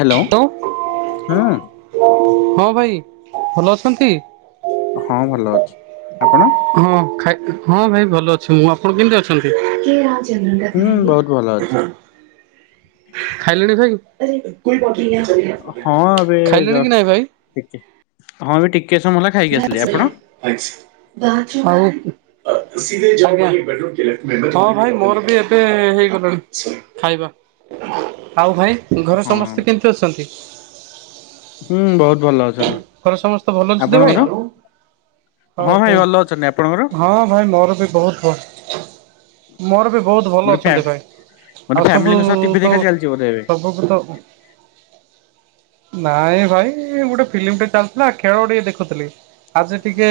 Hello ହଁ। ହଁ ଭାଇ ଭଲ ଅଛନ୍ତି। ହଁ ଭଲ ଅଛି ଆପଣ? ହଁ ଖାଇ ହଁ ଭାଇ ଭଲ ଅଛି ମୁଁ ଆପଣ କେମିତି ଅଛନ୍ତି? ହୁଁ ବହୁତ ଭଲ ଅଛି ଚନ୍ଦ୍ରନଣ୍ଡଖା ଖାଇଲେଣି ଭାଇ। ହଁ ଏବେ ଖାଇଲେଣି କି ଜଷ୍ଟ ନାଇଁ ଭାଇ? ଟିକେ ହଁ ବି ଠିକ୍। ଘର [unintelligible] ହଁ ଭାଇ ମୋର ବି ଏବେ ହେଇଗଲାଣି ଖାଇବା। ଆଉ ଭାଇ ଘରେ ହଁ ସମସ୍ତେ କେମିତି ଅଛନ୍ତି। ହୁଁ ବହୁତ ଭଲ ଅଛି। ଘରେ ସମସ୍ତେ ଭଲ ଅଛନ୍ତି ଭାଇ। ହଉ ହଁ ଭାଇ ହ ଭଲ ଅଛନ୍ତି ଆପଣଙ୍କର ହଁ ଭାଇ ମୋର ବି ବହୁତ ଭଲ। ମୋର ବି ବହୁତ ଭଲ ଗୋଟେ ଫ୍ୟା ଅଛନ୍ତି ଭାଇ। ଗୋଟେ ଆଉ ସବୁ ଫ୍ୟାମିଲିଙ୍କ ସହ ଟିଭି ତ ଦେଖା ଚାଲିଛି ବୋଧେ ଏବେ ସବୁ ତ। ନାଇଁ ଭାଇ ଗୋଟେ ଫିଲ୍ମ ଟେ ଚାଲିଥିଲା ଖେଳ ଟିକେ ଦେଖୁଥିଲି। ଆଜି ଟିକେ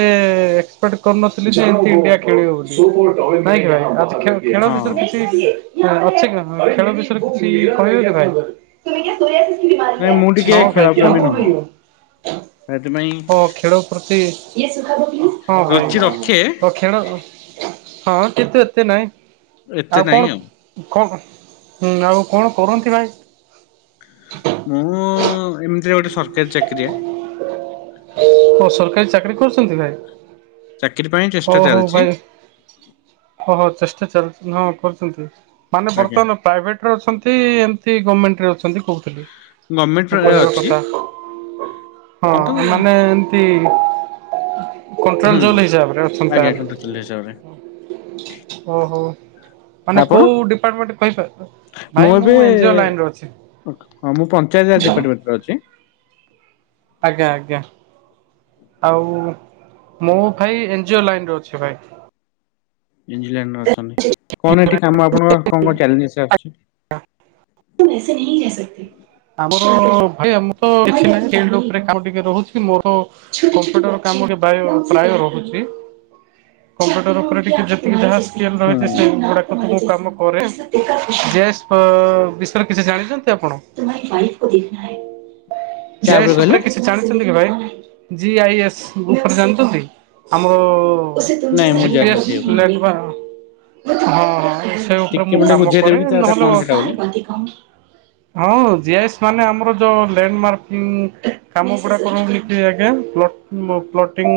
ଏସପେକ୍ଟ କରିନଥିଲି ସେ ଏମ ଇଣ୍ଡିଆ ଖେଳିବ ବୋଲି। ନାଇଁ ଭାଇ। ଖ ଖେଳ ହଁ ବିଷୟ ରେ କିଛି, କିଛି ଅଛି କି, ଖେଳ ବିଷୟରେ କିଛି କହିବେ କି ଭାଇ? ନାଇଁ ମୁଁ ଛ ଟିକେ ଖେଳ ଖାଇକି କଣ ପ୍ରେମୀ ନୁହଁ କରୁଛ? ସେଥିପାଇଁ ହଁ ଖେଳ ପ୍ରତି। ହଁ ଭାଇ ରୁଚି ରଖେ ଖେଳେ ହଁ, କିନ୍ତୁ ଏତେ ନାଇଁ। ଏତେ ଆଉ ନାହିଁ କଣ, କଣ ହୁଁ ଆଉ କଣ କରନ୍ତି ଭାଇ? ମୁଁ ଏମିତିରେ ଗୋଟେ ସରକାରୀ ଚାକିରିଆ। ଓ ସରକାରୀ ଚାକିରୀ କରୁଛନ୍ତି ଭାଇ? ଚାକିରି ପାଇଁ ହ ଚେଷ୍ଟା ହୋଉ ଚାଲିଛି ଭାଇ, ଭଲ ଚେଷ୍ଟା ଚାଳିଛି ନ, ହଁ କରୁଛନ୍ତି। ମାନେ ଆଜ୍ଞା ବର୍ତ୍ତମାନ ପ୍ରାଇଭେଟରେ ଅଛନ୍ତି ଏମ୍ ତି, ଗଭର୍ଣ୍ଣମେଣ୍ଟରେ ଅଛନ୍ତି କହୁଥିଲି? ମୋ ଗଭର୍ଣମେଣ୍ଟରେ କହିବା ଅଛି କଥା କିନ୍ତୁ ହଁ ମାନେ ଏମତି ହୁଁ କଣ୍ଟ୍ରୋଚୁଆଲ୍ ହିସାବରେ ଅ ଆଜ୍ଞା କଣ୍ଟ୍ରାଚୁଆଲ୍ ହିସାବରେ। ହ ହୋ। ମାନେ ଆପଣ? କୋଉ ଡିପାର୍ଟମଣ୍ଟ ପାଇ- ଭାଇ ମୁଁ ଏନ୍ ଜି ଓ ଲାଇନ୍ ରେ ଅଛି। ହଁ ମୁଁ ପଞ୍ଚାୟତ ରାଜ ଡିପାର୍ଟମେଣ୍ଟ ରେ ଅଛି। ଆଜ୍ଞା ଆଜ୍ଞା। ଆଉ ମୁ ଭାଇ ଏନ୍ ଜି ଓ, ଲାଇନରେ ଅଛି ଭାଇ। ଇଜିଲଣ୍ଡରେ ଅଛନ୍ତି। କଣ ଏଠି କାମ ଆପଣଙ୍କ କଣ, କଣ ଚାଲେଞ୍ଜ ଅଛି? ତୁମ ଏସେ ନେଇ [unintelligible] ହ [unintelligible] ଆମର ଭଁ ତଛିଁ କ ଟିକେ ରହୁଛି ମୋର କମ୍ପୁଟର କାମ [unintelligible] ବ୍ୟୟ ପ୍ରାୟ ରହୁଛି। କମ୍ପ୍ୟୁଟର ଉପରେ ଟିକେ ଯେ ଯାହା ସ୍କେଲ ହୁଁ। ରହିଚି ସେ ଗୁଡାକ ଟିକେ କ କରେ। ଜୟ ସୁୁପ୍ରା, ବିଷୟରେ କିଛି ଜାଣିଛନ୍ତି ଆପଣ? କାହା ଜୟ ଉପରେ ସୁୁପ୍ରା କହିଲେ? କିଛି ଜାଣିଛନ୍ତି କି ଭାଇ? ଜି ଆଇ ଏସ୍, ଉପରେ ଜାଣିଛନ୍ତି ଆମର, ନାଇଁ ମୁଁ ଜିପି ଜାଣିନି ସେଇ ଏସ୍- ଉପରେ ନେଇବା ହଁ, ହଁ। ସେ ଉପରେ ଟିକେ ମୁଁ ମତେ କାମ ବୁଝେଇଦେବେ କରେ। କି ସେଟା ନହେଲେ କଣ ସେଟା ବୋଲି। ହଁ, ଜି ଆଇ ଏସ୍ ମାନେ ଆମର ଯୋଉ ଲ୍ୟାଣ୍ଡ ମାର୍କିଂ କାମ ଗୁଡା କର କି ଆଜ୍ଞା? ଯୋଉ ପ୍ଲଟିଙ୍ଗ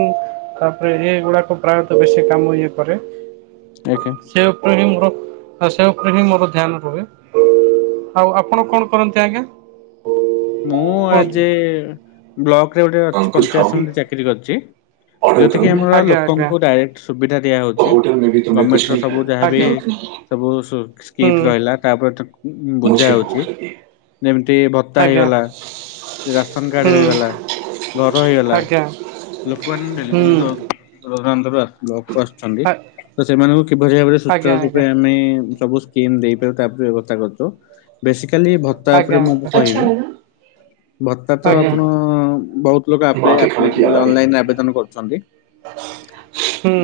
ତାପରେ ଏଇଗୁଡାକ ପ୍ରାୟତଃ ବେଶୀ କାମ ହ କରେ। ଓକେ। ସେ ଉପରେ ହିଁ ବ ତ ସେ ଉପରେ ହିଁ ମୋର ଧ୍ୟାନ ରହେ। ଆଉ ଆପଣ କଣ କରନ୍ତି ଆଜ୍ଞା? ମୁଁ କୁହନ୍ତୁ? ଆଜ ଏ ବ୍ଲକରେ ଗୋଟେ ପଞ୍ଚାୟତ ସମିତି ଚାକିରି କରିଛି। ଯୋଉଥି କିି ଆମର ଲୋକଙ୍କୁ ଡାଇରେକ୍ଟ ସୁବିଧା ଦିଆ ହଉଛି। ଗଭର୍ଣମେଣ୍ଟ ର ସବୁ ଯାହାବି ସବୁ ସ୍କିପ ରହିଲା, ତାପରେ ବୁଝା ହଉଚ ଯେମିତି ଭ ତା ଆଜ୍ଞା ହେଇଗଲା, ସେ ରାସନ କାର୍ଡ ହୁଁ ହେଇଗଲା ଘର ହେଇଗଲା, ଆଜ୍ଞା ଲୋକମାନେ ଡେଲି ଡେଲି, ହୁଁ ଦେବା ବ୍ଲକ୍ ଆସୁଛନ୍ତି। ତ ସେମାନଙ୍କୁ କିଭଳି ଭାବରେ ଆଜ୍ଞା ସୁଚାର ରୂପେ ଆଜ୍ଞା। ଆମେ ସବୁ ସ୍କିମ ଦେଇପାରିବ ତାପରେ ବ୍ୟବସ୍ଥା କରୁଛୁ। ବେସିକାଲି ଭତ୍ତା ଉପରେ ମୁ ଆଛା ଲାଗା। ଭତ୍ତା ତ ଆପଣ ବହୁତ ଲୋକ ଆପ୍ଲାଏ, ଆପ୍ଲି- ଅନଲାଇନ୍ ଆବେଦନ କରୁଛନ୍ତି। ହ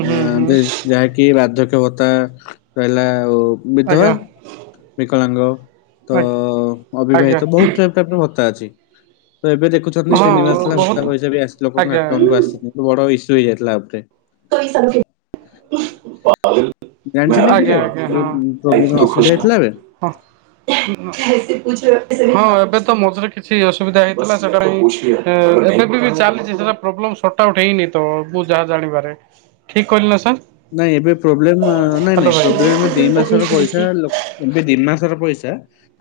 ହୁଁ, ଯେ ଯାହାକି ବା ବାଧ୍ୟକ୍ଷ ଭତ୍ତା ରହିଲା, ବିଧବା ବିକଳାଙ୍ଗ ତ ଆ, ଅବିବାହିତ ଆଜ୍ଞା। ବହୁତ ଟାଇପ୍ ର ଭତ୍ତା ଅଛି। ତ ଏବେ ଦେଖୁଛନ୍ତି ହଁ ତିନି ମାସ ହେଲା ବହୁତ ଭତ୍ତା ପଇସା ବି ଆସି ଲୋକଙ୍କ ଆଜ୍ଞା ଆକାଉଣ୍ଟ କୁ ଆସିନି ବଡ ଇସ୍ୟୁ ହେଇଯାଇଥିଲା ଉପରେ [unintelligible] ଜାଣିଛନ୍ତି ଆଜ୍ଞା ଏଥିରେ ଆଜ୍ଞା ଯୋଉ ହଁ। ପ୍ରୋବ୍ଲେମ ଅସୁବିଧା ହେଇଥିଲା ଏବେ [unintelligible] ହଁ ଏବେ ତ ମଝିରେ କିଛି ଅସୁବିଧା ହେଇଥିଲା ସେଟା ଏବେ ଚାଲିଟଲେ ସଟ ଆଉଟ ହେଇନି ତ ମୁଁ ଯାହା ଜାଣିପାରେ ଠିକ କହିଲି ନା ସାର୍। ନାଇଁ ଏବେ ପ୍ରୋବ୍ଲେମ ନାଇଁ ନାଇଁ ପ୍ରୋବ୍ଲେମ ଏ ଦି ମାସର ପଇସା ଏ ଦି ମାସର ପଇସା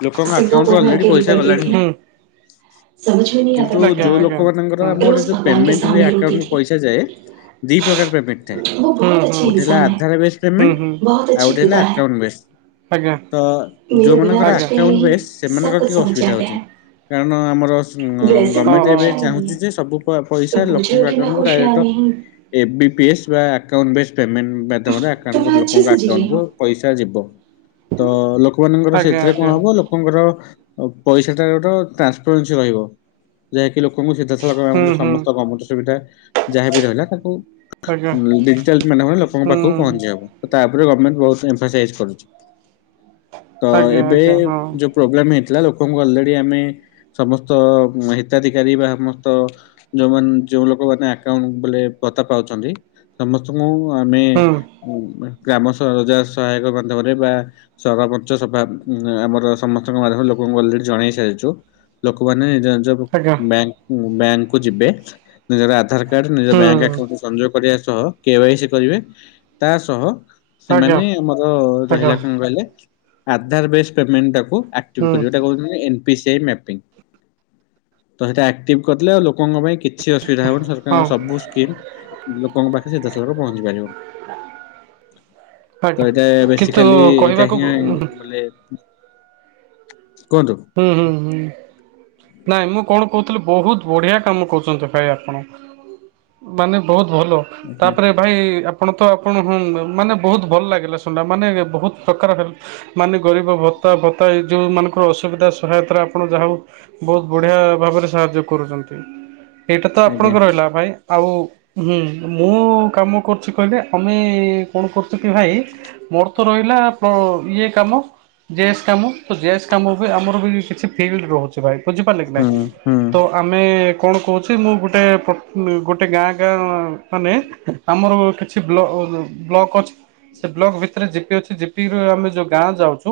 ଲୋକଙ୍କ ଆକାଉଣ୍ଟୁ ଅଲରେଡି ପଇସା ଗଲାଣି ହାରି। କିନ୍ତୁ ଯୋଉ ଲୋକ ମାନଙ୍କର ଗୋଟେ ଯୋଉ ପେମେଣ୍ଟ ହୁଏ ଆକାଉଣ୍ଟରୁ ପଇସା ଯାଏ ଦିଇ ପ୍ରକାର ପେମେଣ୍ଟ ଥାଏ। ଗୋଟେ ହେଲା ଆଧାର ବେଶ ପେମେଣ୍ଟ ଆଉ ଗୋଟେ ହେଲା ଆକାଉଣ୍ଟବେଶ। ତ ଯୋଉମାନଙ୍କର ଆକାଉଣ୍ଟ ବେଶ ସେମାନଙ୍କର ଟିକେ ଅସୁବିଧା ହଉଛି କାରଣ ଆମର ଗଭର୍ଣମେଣ୍ଟ ଏବେ ଚାହୁଁଛି ଯେ ସବୁ ପଇସା ଲୋକଙ୍କ ଆକାରକୁ direct F B P S ବା ଆକାଉଣ୍ଟ ବେସ୍ ପେମେଣ୍ଟ ମାଧ୍ୟମରେ ଆକାଉଣ୍ଟ ଲୋକଙ୍କ ଆକାଉଣ୍ଟକୁ ପଇସା ଯିବ। ତ ଲୋକମାନଙ୍କର ଆଜ୍ଞା ସେଥିରେ କଣ ଆଜ୍ଞା ହବ ଲୋକଙ୍କର ପଇସାଟା ଗୋଟେ ଟ୍ରାନ୍ସପାରେନ୍ସି ରହିବ ଯେ କି ଲୋକଙ୍କୁ ସିଧାସଳଖ ହୁଁ ହୁଁ ସମସ୍ତ ଗମେଣ୍ଟ ସୁବିଧା ଯାହାବି ରହିଲା ତାଙ୍କୁ ଆଜ୍ଞା। ଲୋକଙ୍କ ହୁଁ ପାଖକୁ ପହଞ୍ଚିବା ତା ଉପରେ ଗମେଣ୍ଟ ବହୁତ ଏମ୍ଫାସାଇଜ କରୁଛି। ତ ଆଜ୍ଞା ଏବେ ଆଜ୍ଞା ହଁ ଯୋଉ ପ୍ରୋବ୍ଲେମ ହେଇଥିଲା ଥିଲା ଲୋକଙ୍କୁ ଅଲରେଡି ଆମେ ସମସ୍ତ ହିତାଧିକାରୀ ବା ସମସ୍ତ ଯୋଉମାନେ ଯେଉ ଲୋକମାନେ ଆକାଉଣ୍ଟ ବୋଲେ ଭତା ପାଉଛନ୍ତି ସମସ୍ତଙ୍କୁ ଆମେ ହୁଁ ଗ୍ରାମ ରୋଜା ସହାୟକ ମାଧ୍ୟମରେ ବା ସଭା ଆମର ସମସ୍ତଙ୍କ ମାଧ୍ୟମରେ ଲୋକ ମୁ କହିଲି ଜଣେଇ ସାରିଛୁ ଲୋକମାନେ ଆଜ୍ଞା ବ୍ୟାଙ୍କକୁ ଯିବେ ନିଜର ଆଧାରକାର୍ଡ ନିଜର ହୁଁ ବ୍ୟାଙ୍କ ଆକାଉଣ୍ଟ ସନଯୋଗ କରିବା ସହ କେଵାଇସି କରିବେ ତା ସହ ଆଜ୍ଞା ସେମାନେ ଆମର ଆଜ୍ଞା ରହିଲା କ୍ଷଣୁ କହିଲେ ଆଧାରବେଶ ପେମେଣ୍ଟ ଟାକୁ ଆକ୍ଟିଭ ହୁଁ କରିବା କଣ ହଉଛି ଏନପିସିଆଇ ମ୍ୟାପିଣ୍ଗି [inaudible] ତ ସେଟା ଆକ୍ଟଭି କରିଥିଲା ଲୋକଙ୍କ ପାଇଁ କିଛି ଅସୁବିଧା ହଉନି ହଁ ସରକାରଙ୍କ ସବୁ ସ୍କିମ୍ ଲୋକଙ୍କ ପାଖରେ ପହଞ୍ଚି ପାରିବ। ଆଜ୍ଞା ତ ଏଟା କିନ୍ତୁ ବେସିକାଲି ଏଇଟା କହିବାକୁ ହିଁ ହୁଁ ବୋଲେ କୁହନ୍ତୁ ହୁଁ ହୁଁ ହୁଁ। ନାଇଁ ମୁଁ କଣ କହୁଥିଲି ବହୁତ ବଢିଆ କାମ କରୁଛନ୍ତି। ଭାଇ ଆପଣ [inaudible] ମାନେ ବହୁତ ଭଲ ଆଜ୍ଞା ତାପରେ ଭାଇ ଆପଣ ତ ଆପଣ ମାନେ ବହୁତ ଭଲ ଲାଗିଲା ସୁଣା ମାନେ ବହୁତ ପ୍ରକାର ହେଲ୍ପ ମାନେ ଗରିବ ତା ବତା ଏ ଯେଉ ମାନଙ୍କର ଅସୁ ଅସୁବିଧା ସହାୟତାରେ ଆପଣ ଯାହା ବହୁତ ବଢିଆ ଭାବରେ ସାହାଯ୍ୟ କରୁଛନ୍ତି। ଏଇଟା ତ ଆଜ୍ଞା ଅପଣଙ୍କ ରହିଲା ଭାଇ ଆଉ ହୁଁ ମୁଁ କାମ କରୁଛି କହିଲେ ଆମେ କଣ କରୁଛୁ କି ଭାଇ ମୋର ତ ରହିଲା ଇଏ କାମ ଜେସ୍ କାମ ତ ଜେସ୍ କାମ ଆମର ବି କିଛି ଫିଲ୍ଡ ରହୁଛି ଭାଇ ବୁଝିପାରିଲେ କି ଭାଇ ହୁଁ ହୁଁ ତ ଆମେ କଣ କହୁଛି ମୁଁ ଗୋଟେ ଗୋଟେ ଗାଁ ଗାଁ ମାନେ ଆମର କିଛି ବ୍ଲକ ବ୍ଲକ ଅଛି। ସେ ବ୍ଲକ ଭିତରେ ଜିପି ଅଛି ଜିପିୁ ଆମେ ଯୋଉ ଗାଁ ଯାଉଛୁ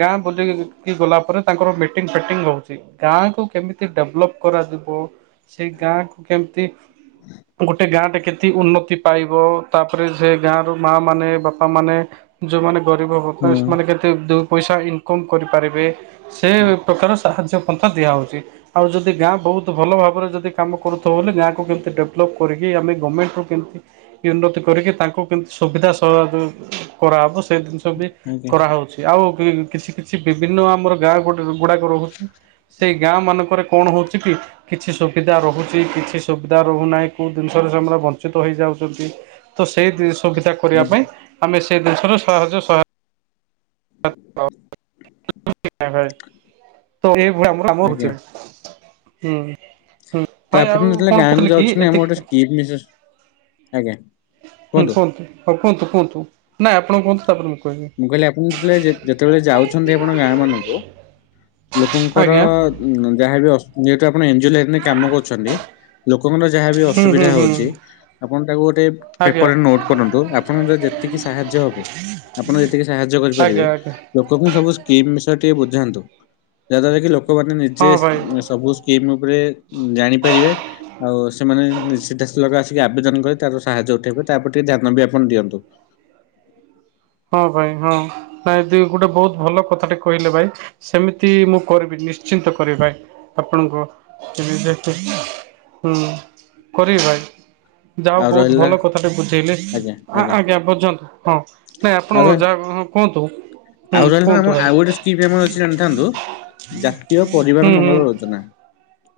ଗାଁ ବୁଲିକି ଗଲା ପରେ ତାଙ୍କର ମିଟିଙ୍ଗ ଫିଟିଙ୍ଗ ହଉଛି ଗାଁ କୁ କେମିତି ଡେଭଲପ କରାଯିବ ସେଇ ଗାଁକୁ କେମିତି ଗୋଟେ ଗାଁଟେ କେମିତି ଉନ୍ନତି ପାଇବ ତାପରେ ସେ ଗାଁ ର ମା ମାନେ ବାପା ମାନେ ଯୋଉମାନେ ଗରିବ ହୁଁ ହତାସିମାନେ କେତେ ଯୋଉ ଦୁଇ ପଇସା ଇନକମ କରିପାରିବେ ସେ ପ୍ରକାର ସାହାଯ୍ୟ ପନ୍ଥା ଦିଆହେଉଚି ଆଉ ଯଦି ଗାଁ ବହୁତ ଭଲ ଭାବରେ ଯଦି କାମ କରୁଥିବ ବୋଲି ଗାଁକୁ କେମିତି ଡେଭଲପ କରିକି ଆମେ ଗମେଣ୍ଟରୁ କେମିତି ଉନ୍ନତି କରି ତାଙ୍କୁ କେମିତି ସୁବିଧା ସହାଅ କରାହେବ ସେ ଜିନିଷ ବି ଆଜ୍ଞା କରାହେଉଚି ଆଉ ବି କିଛି କିଛି ବି ବିନ ଆମର ଗାଁ ଗୋଡା ଗୁଡ଼ାକ ରହୁଚି ସେଇ ଗାଁ ମାନଙ୍କରେ କଣ ହଉଚି କି କିଛି ସୁବିଧା ରହୁଚି କିଛି ସୁବିଧା ରହୁନାହିଁ କୋଉ ଜିନିଷରେ ସେମାନେ ବଞ୍ଚିତ ହେଉଯାଇଚନ୍ତି ତ ସେଇ ଜିନିଷ ସୁବିଧା କରିବା ଆଜ୍ଞା ପାଇଁ ଆମେ ସେ ଜିନିଷର ସହଜ ସହାୟ [unintelligible] [unintelligible] ତ ଏଇ ଭଳିଆ କାମ ଆମର ହୋଉଚି ଆଜ୍ଞା ଭାଇ ହୁଁ ହୁଁ ତ ଭାଇ ଆପଣ ଆଉ ଯେତେବେଳେ କଣ ଗାଁକୁ କହୁଥିଲି କି ଯାଉଛନ୍ତି ଆମ ଗୋଟେ ଏତିକି ସ୍କିମ୍ ବିଶେଷ ଆଜ୍ଞା ହୁଁ କୁହନ୍ତୁ ହଁ କୁହନ୍ତୁ କୁହନ୍ତୁ ନାଇଁ ଆପଣ କୁହନ୍ତୁ ତାପରେ ମୁଁ କହିବି। ମୁଁ କହିଲି ଆପଣ ଯେତେବେଳେ ଯେତେବେଳେ ଯାଉଚନ୍ତି ଆପଣ ଗାଁ ମାନଙ୍କୁ ଲୋକଙ୍କର ଆଜ୍ଞା ଉଁ ଙ୍ଗ ଯାହାବି ଅସୁ ଯେହେତୁ ଆପଣ ଏଞ୍ଜିଓ ଲାଇନ ରେ କାମ କରୁଚନ୍ତି ଲୋକ ଲୋକଙ୍କର ଯାହା ବି ହୁଁ ଅସୁବିଧା ହୁଁ ହୁଁ ହଉଚି ଆପଣ ତାକୁ ଗୋଟେ ଆଜ୍ଞା ପେପରରେ ନୋଟ୍ କରନ୍ତୁ ଆପଣଙ୍କ ର ଯେତିକି ସାହାଯ୍ୟ ହବ ଆପଣ ଯେତିକି ସାହାଯ୍ୟ କରିପାରିବେ ଆଜ୍ଞା ଆଜ୍ଞା ଲୋକଙ୍କୁ ସବୁ ସ୍କିମ୍ ବିଷୟରେ ଟିକେ ବୁଝାନ୍ତୁ ଯାହା ଦ୍ଵାରା କି ଲୋକ ଲୋକମାନେ ନିଜେ ହଁ ଭାଇ। ସବୁ ସ୍କିମ୍ ଉପରେ ଜାଣିପାରିବେ ଆଉ ସେମାନେ ସିଧା ସଳଖ ଆସ ଟିକେ ଆବେଦନ କରି ତାର ସାହାଯ୍ୟ ଉଠେଇବେ ତାପରେ ଟିକେ ଧ୍ୟାନ ବି ଆପଣ ଦିଅନ୍ତୁ। ହଁ ଭାଇ ହଁ ନାଇଁ ଦି ଗୋଟେ ବହୁତ ଭଲ କଥାଟେ କହିଲେ ଭାଇ ସେମିତି ମୁଁ କରିବି ନିଶ୍ଚିୟ ତ କରିବି ଭାଇ ଆପଣଙ୍କ [unintelligible] ହୁଁ କରିବି ଭାଇ। ଯା ହୋଉ ଆଉ ବହୁତ ରହିଲା ଭଲ କଥା ଟେ ବୁଝେଇଲେ ଆ ଆଜ୍ଞା ବୁଝନ୍ତୁ ହଁ। ନାଇଁ ଆପଣ ଆଉ ରହ ଯାହା କୁହନ୍ତୁ ହୁଁ ଆଉ ରହିଲା ଆମ କୁହନ୍ତୁ ଭାଇ। ଆଉ ଗୋଟେ ସ୍କିମ୍ ଆମର ଅଛି ଜାଣିଥାନ୍ତୁ ଜାତୀୟ ପରିବାର ହୁଁ ହୁଁ। ମଙ୍ଗଳ ଯୋଜନା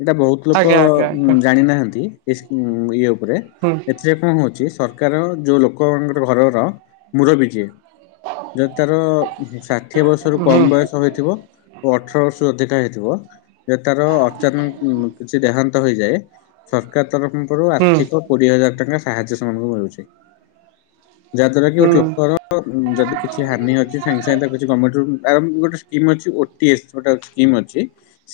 ଏଇଟା ବହୁତ ଲୋକ ଆଜ୍ଞା ଆଜ୍ଞା ଆଜ୍ଞା ଜାଣିନାହାନ୍ତି ଇସ ଉଁ ଇଏ ଉପରେ ହୁଁ ଏଥିରେ କଣ ହଉଚି ପ୍ରକାର ଯୋଉ ଲୋକମାନଙ୍କର ଘରର ମୁରବି କିଏ ଯଦି ତାର ଷା ଷାଠିଏ ବର୍ଷରୁ ହୁଁ। କମ୍ ବୟସ ହୋଇଥିବ ଓ ଅଠର ବର୍ଷରୁ ଅଧିକା ହୋଇଥିବ। ଯେ ତାର ଅଚାନକ କିଛି ଦେହାନ୍ତ ହୋଇଯାଏ ସରକାର୍ ତରଫରୁ ହୁଁ ହୁଁ ଆର୍ଥିକ କୋଡିଏ ହଜାର ଟଙ୍କା ସାହାଯ୍ୟ ସେମାନଙ୍କୁ ମିଳୁଚି। ଯାହା ଦ୍ଵାରା କି ଗୋଟେ ଲୋକର ଯଦି କିଛି ହାନି ଅଛି ସାଙ୍ଗେ ସାଙ୍ଗେ ତା କିଛି ଗମେଣ୍ଟ ରୁ ଆଉ ଗୋଟେ ସ୍କିମ୍ ଅଛି ଓଟି ଏସ୍ ଗୋଟେ ଅଛି ସ୍କିମ୍ ଅଛି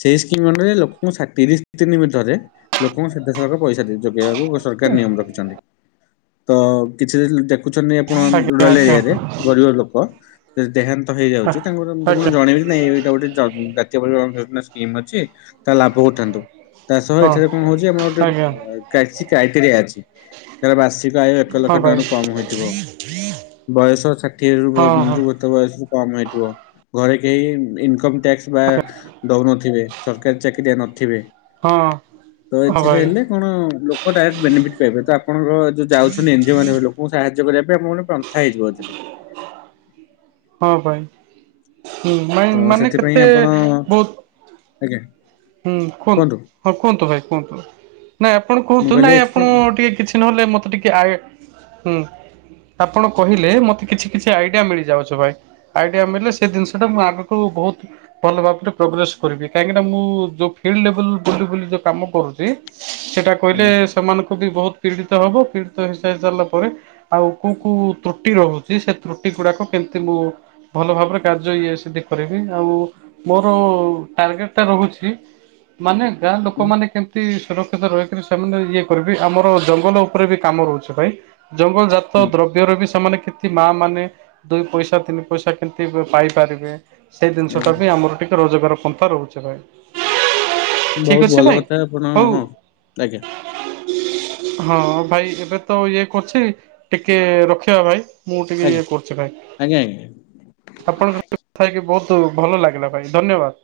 ସେଇ ସ୍କିମ୍ ରେ ଲୋକଙ୍କୁ ଷାଠିଏ ତିରିଶ ଦିନ ନିମିତ୍ତରେ ଲୋକଙ୍କ ଶ୍ୱେତସାର ପଇସା ଦେଇ ଯୋଗେଇବାକୁ ସରକାର ନିୟମ ରଖିଛନ୍ତି ତ କିଛିଦିନ ଦେ ଖୁଚନ୍ତି ଆପଣ ଆଜ୍ଞା ଉରାଲ୍ ଆଜ୍ଞା ଆଜ୍ଞା ଏରିଆ ରେ ଗରିବ ଲୋକ ଯଦି ଦେହାନ୍ତ ହେଇଯାଉଛି ତାଙ୍କର ଏମିତି ପୁଣି ଜଣେଇ ଯେ ନାଇଁ ଏଇଟା ଗୋଟେ ଜା ଜାତୀୟ ପରିବହନ ଯୋଜନା ସ୍କିମ୍ ଅଛି ତା ଲାଭ ଉଠାନ୍ତୁ ତା ସହ ହଁ ଏଠାରେ କଣ ହଉଚି ଆମର ଆଜ୍ଞା ଗୋଟେ କାଶୀ କ୍ରାଇଟେରିଆ ଅଛି ତାର ବାର୍ଷିକ ଆୟ ଏକ ଲକ୍ଷ ହଁ ଭାଇ ଟଙ୍କାରୁ କମ ହୋଇଥିବ। ବୟସ ଷାଠିଏରୁ ରୁ ହଁ ହଁ ଗୋ ଗୋଟେ ବୟସରୁ କମ୍ ହେଇଥିବ। ଘରେ କେହି ଇନକମ୍ ଟ୍ୟାକ୍ସ ବା ଦଉନଥିବେ ସରକାରୀ ଚାକିରିଆ ନଥିବେ। ହଁ ତ ହଁ ଏଥିରେ ଭାଇ ହେଲେ କଣ ଲୋକ ଡାଇରେକ୍ଟ ବେନିଫିଟ ପାଇବେ ତ ଆପଣଙ୍କ ଯୋଜ ଯାଉଛନ୍ତି ଏନ୍ ଜି ଓ ମାନେ ଲୋକଙ୍କୁ ସାହାଯ୍ୟ କରିବା ପାଇଁ ଆପଣଙ୍କର ଗୋଟେ ପନ୍ଥା ହେଇଯିବ ଏଥିରେ। ହଁ ଭାଇ ହୁଁ ତ ମାନେ ସେଥିପାଇଁ କେତେ ଆପଣ ବୋହୁତ ଆଜ୍ଞା ହୁଁ କୁହନ୍ତୁ ହଁ କୁହନ୍ତୁ ଭାଇ କୁହନ୍ତୁ ନାଇଁ ଆପଣ ମୁଁ କୁହନ୍ତୁ କହିଲି ନାଇଁ ଆପଣ ଏଥିରେ ଟିକେ କିଛି ନହେଲେ ମତେ ଟିକେ ଆୟେ ହୁଁ। ଆପଣ କହିଲେ ମତେ କିଛି କିଛି ଆଇଡିଆ ମିଳିଯାଉଛି ଭାଇ ଆଇଡିଆ ମିଳିଲେ ସେ ଜିନିଷ ଟା ମୁଁ ଆଗକୁ ବୋହୁତ ଭଲ ଭାବରେ ପୋଗ୍ରେସ କରିବି କାହିଁକି ମୁଁ ଯୋଉ ଫିଲ୍ଡ ଲେବଲ ବୁଲି ବୁଲି ଯୋଉ କାମ କରୁଚି ସେଟା କହିଲେ ଆଜ୍ଞା ସେମାନଙ୍କୁ ବି ବୋହୁତ ପୀଡିତ ହବ ପୀଡିତ ହେଇସାରି ସାରଲା ପରେ ଆଉ କୋଉ କୋଉ ତ୍ରୁଟି ରୋହୁଚି ସେ ତ୍ରୁଟି ଏ ଗୁଡାକ କେମତି ମୁଁ ଭଲ ଭାବରେ କାର୍ଯ୍ୟ ଇଏ ସେଠି କରିବି ଆଉ ମୋର ଟାର୍ଗେଟ ଟା ରୋହୁଛି। ମାନେ ଗାଁ ହୁଁ ଲୋକମାନେ କେମିତି ସୁରକ୍ଷିତ ରହିକରି ସେମାନେ ଇଏ କରିବେ ଆମର ଜଙ୍ଗଲ ଉପରେ ବି କାମ ରହୁଛି ଭାଇ। ଜଙ୍ଗଲ ଜାତ ହୁଁ ଦ୍ରବ୍ୟରେ ବି ସେମାନେ କେମିତି ମାଆ ମାନେ ଦୁଇ ପଇସା ତିନି ପଇସା କେମିତି ପାଇପାରିବେ। ସେଇ ଜିନିଷଟା ଆଜ୍ଞା ବି ଆମର ଟିକେ ରୋଜଗାର ପନ୍ଥା ରହୁଛି ଭାଇ। ଠିକ ବହୁତ ଅଛି ଭଲ ଭାଇ କଥା ଆପଣ, ହଉ ହଁ ଆଜ୍ଞା। ହଁ ଭାଇ ଏବେ ତ ଇଏ କରୁଛି ଟିକେ ରଖିବା ଭାଇ। ମୁଁ ଟିକେ ଆଜ୍ଞା ଇଏ କରୁଛି ଭାଇ। ଆଜ୍ଞା ଆଜ୍ଞା ଆପଣଙ୍କ [inaudible] କଥା ହେଇକି ବହୁତ ଭଲ ଲାଗିଲା ଭାଇ ଧନ୍ୟବାଦ।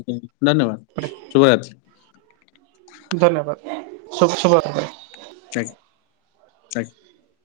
ଆଜ୍ଞା ଧନ୍ୟବାଦ ଶୁଭରାତ୍ରି। ଧନ୍ୟବାଦ ଶୁଭ ଶୁଭ। [inaudible] [inaudible]